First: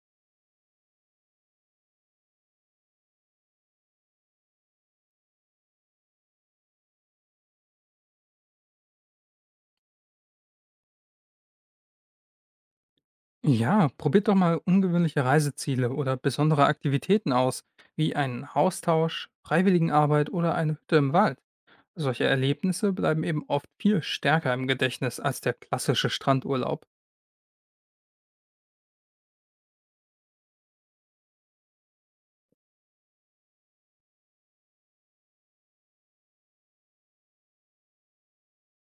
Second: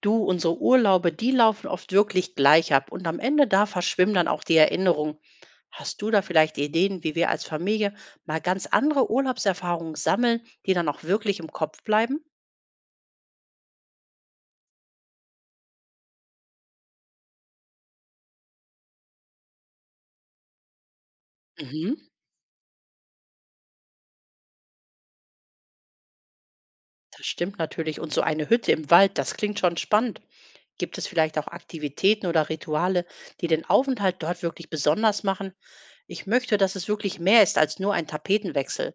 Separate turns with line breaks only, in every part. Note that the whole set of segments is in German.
Du, unsere Urlaube, die laufen oft wirklich gleich ab und am Ende da verschwimmen dann auch die Erinnerungen. Hast du da vielleicht Ideen, wie wir als Familie mal ganz andere Urlaubserfahrungen sammeln, die dann auch wirklich im Kopf bleiben?
Ja, probiert doch mal ungewöhnliche Reiseziele oder besondere Aktivitäten aus, wie einen Austausch, Freiwilligenarbeit oder eine Hütte im Wald.
Mhm,
Solche Erlebnisse bleiben eben oft viel stärker im Gedächtnis als der klassische Strandurlaub.
das stimmt natürlich. Und so eine Hütte im Wald, das klingt schon spannend. Gibt es vielleicht auch Aktivitäten oder Rituale, die den Aufenthalt dort wirklich besonders machen? Ich möchte, dass es wirklich mehr ist als nur ein Tapetenwechsel.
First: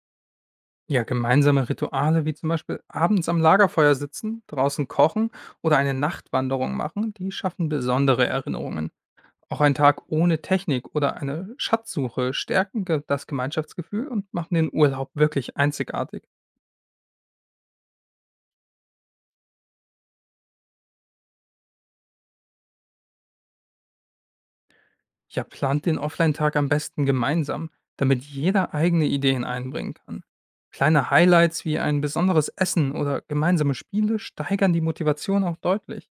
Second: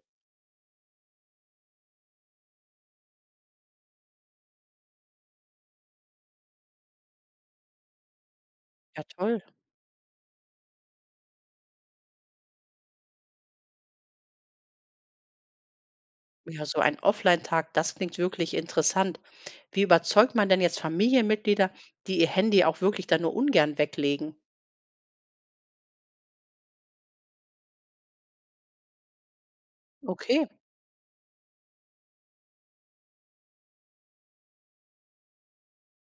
Ja, gemeinsame Rituale wie zum Beispiel abends am Lagerfeuer sitzen, draußen kochen oder eine Nachtwanderung machen, die schaffen besondere Erinnerungen.
Ja, toll.
Auch ein Tag ohne Technik oder eine Schatzsuche stärken das Gemeinschaftsgefühl und machen den Urlaub wirklich einzigartig.
Ja, so ein Offline-Tag, das klingt wirklich interessant. Wie überzeugt man denn jetzt Familienmitglieder, die ihr Handy auch wirklich dann nur ungern weglegen?
Ja, plant den Offline-Tag am besten gemeinsam, damit jeder eigene Ideen einbringen kann.
Okay,
Kleine Highlights wie ein besonderes Essen oder gemeinsame Spiele steigern die Motivation auch deutlich.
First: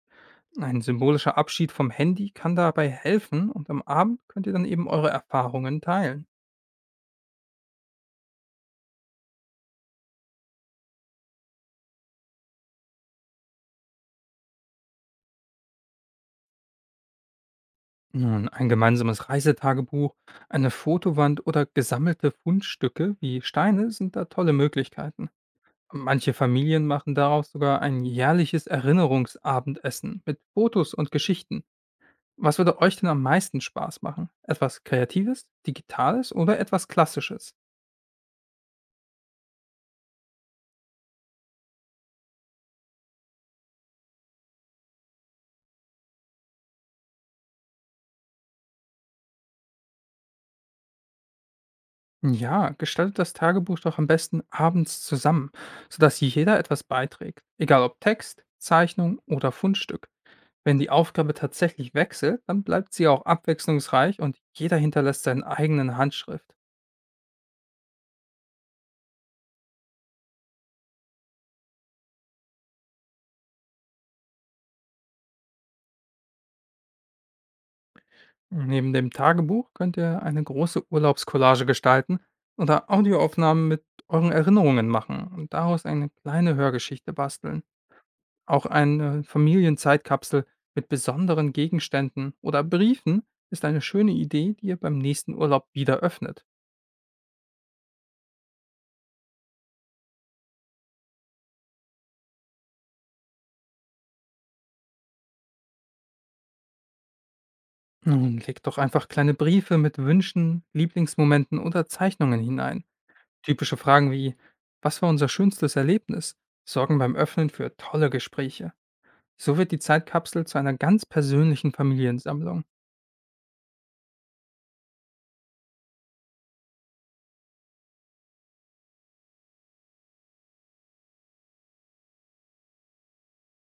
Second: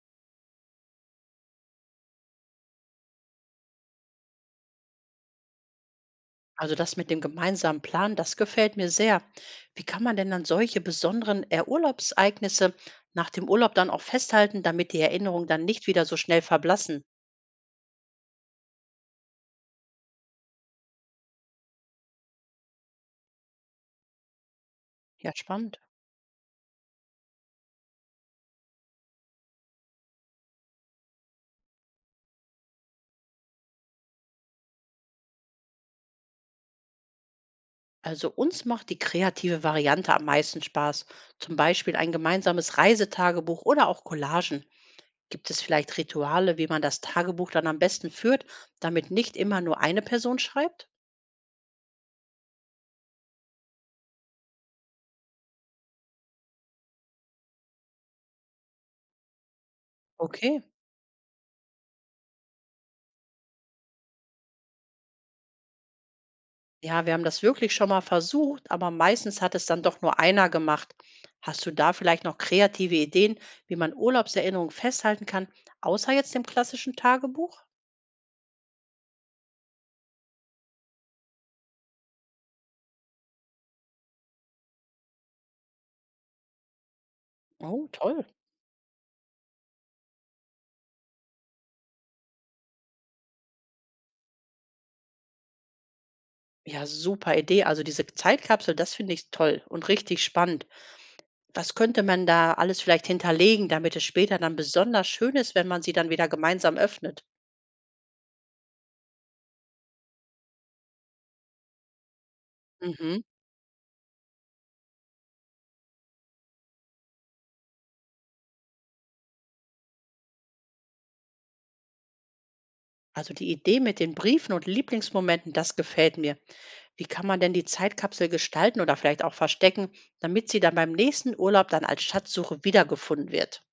Ein symbolischer Abschied vom Handy kann dabei helfen und am Abend könnt ihr dann eben eure Erfahrungen teilen.
also das mit dem gemeinsamen Plan, das gefällt mir sehr. Wie kann man denn dann solche besonderen Urlaubseignisse nach dem Urlaub dann auch festhalten, damit die Erinnerungen dann nicht wieder so schnell verblassen?
Nun, ein gemeinsames Reisetagebuch, eine Fotowand oder gesammelte Fundstücke wie Steine sind da tolle Möglichkeiten.
Ja, spannend.
Manche Familien machen daraus sogar ein jährliches Erinnerungsabendessen mit Fotos und Geschichten. Was würde euch denn am meisten Spaß machen? Etwas Kreatives, Digitales oder etwas Klassisches?
Also uns macht die kreative Variante am meisten Spaß. Zum Beispiel ein gemeinsames Reisetagebuch oder auch Collagen. Gibt es vielleicht Rituale, wie man das Tagebuch dann am besten führt, damit nicht immer nur eine Person schreibt?
Ja, gestaltet das Tagebuch doch am besten abends zusammen, sodass jeder etwas beiträgt, egal ob Text, Zeichnung oder Fundstück.
Okay.
Wenn die Aufgabe tatsächlich wechselt, dann bleibt sie auch abwechslungsreich und jeder hinterlässt seinen eigenen Handschrift.
Ja, wir haben das wirklich schon mal versucht, aber meistens hat es dann doch nur einer gemacht. Hast du da vielleicht noch kreative Ideen, wie man Urlaubserinnerungen festhalten kann, außer jetzt dem klassischen Tagebuch?
Neben dem Tagebuch könnt ihr eine große Urlaubskollage gestalten oder Audioaufnahmen mit euren Erinnerungen machen und daraus eine kleine Hörgeschichte basteln.
Oh, toll.
Auch eine Familienzeitkapsel mit besonderen Gegenständen oder Briefen ist eine schöne Idee, die ihr beim nächsten Urlaub wieder öffnet.
Ja, super Idee. Also diese Zeitkapsel, das finde ich toll und richtig spannend. Was könnte man da alles vielleicht hinterlegen, damit es später dann besonders schön ist, wenn man sie dann wieder gemeinsam öffnet?
Nun legt doch einfach kleine Briefe mit Wünschen, Lieblingsmomenten oder Zeichnungen hinein.
Mhm.
Typische Fragen wie "Was war unser schönstes Erlebnis?" sorgen beim Öffnen für tolle Gespräche. So wird die Zeitkapsel zu einer ganz persönlichen Familiensammlung.
Also die Idee mit den Briefen und Lieblingsmomenten, das gefällt mir. Wie kann man denn die Zeitkapsel gestalten oder vielleicht auch verstecken, damit sie dann beim nächsten Urlaub dann als Schatzsuche wiedergefunden wird?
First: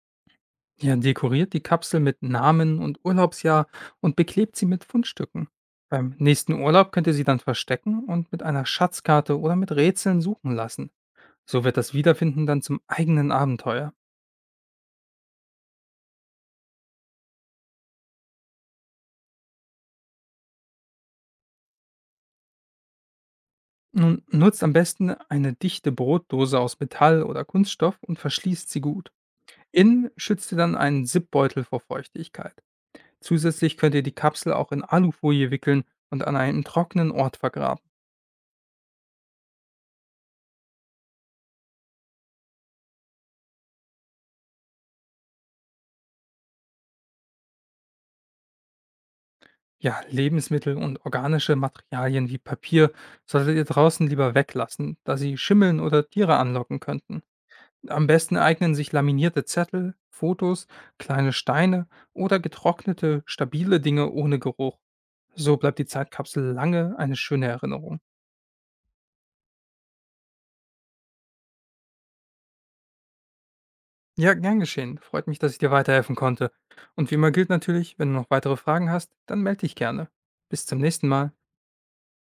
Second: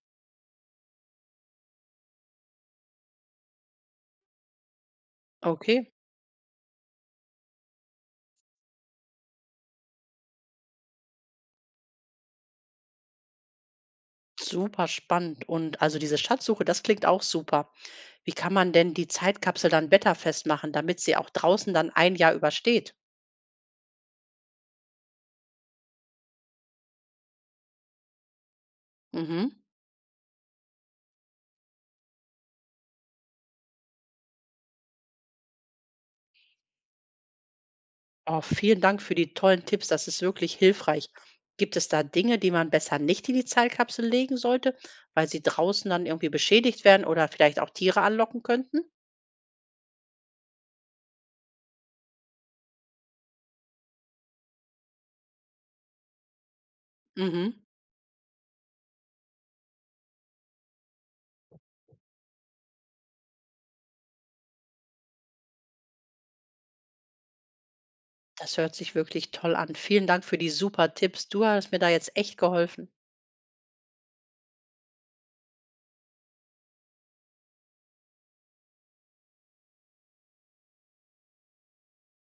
Er dekoriert die Kapsel mit Namen und Urlaubsjahr und beklebt sie mit Fundstücken.
Okay,
Beim nächsten Urlaub könnt ihr sie dann verstecken und mit einer Schatzkarte oder mit Rätseln suchen lassen. So wird das Wiederfinden dann zum eigenen Abenteuer.
super spannend. Und also diese Schatzsuche, das klingt auch super. Wie kann man denn die Zeitkapsel dann wetterfest machen, damit sie auch draußen dann ein Jahr übersteht?
Nun nutzt am besten eine dichte Brotdose aus Metall oder Kunststoff und verschließt sie gut.
Mhm.
Innen schützt ihr dann einen Zipbeutel vor Feuchtigkeit. Zusätzlich könnt ihr die Kapsel auch in Alufolie wickeln und an einem trockenen Ort vergraben.
Oh, vielen Dank für die tollen Tipps. Das ist wirklich hilfreich. Gibt es da Dinge, die man besser nicht in die Zeitkapsel legen sollte, weil sie draußen dann irgendwie beschädigt werden oder vielleicht auch Tiere anlocken könnten?
Ja, Lebensmittel und organische Materialien wie Papier solltet ihr draußen lieber weglassen, da sie schimmeln oder Tiere anlocken könnten.
Mhm.
Am besten eignen sich laminierte Zettel, Fotos, kleine Steine oder getrocknete, stabile Dinge ohne Geruch. So bleibt die Zeitkapsel lange eine schöne Erinnerung.
Das hört sich wirklich toll an. Vielen Dank für die super Tipps. Du hast mir da jetzt echt geholfen.
Ja, gern geschehen. Freut mich, dass ich dir weiterhelfen konnte. Und wie immer gilt natürlich, wenn du noch weitere Fragen hast, dann melde dich gerne. Bis zum nächsten Mal.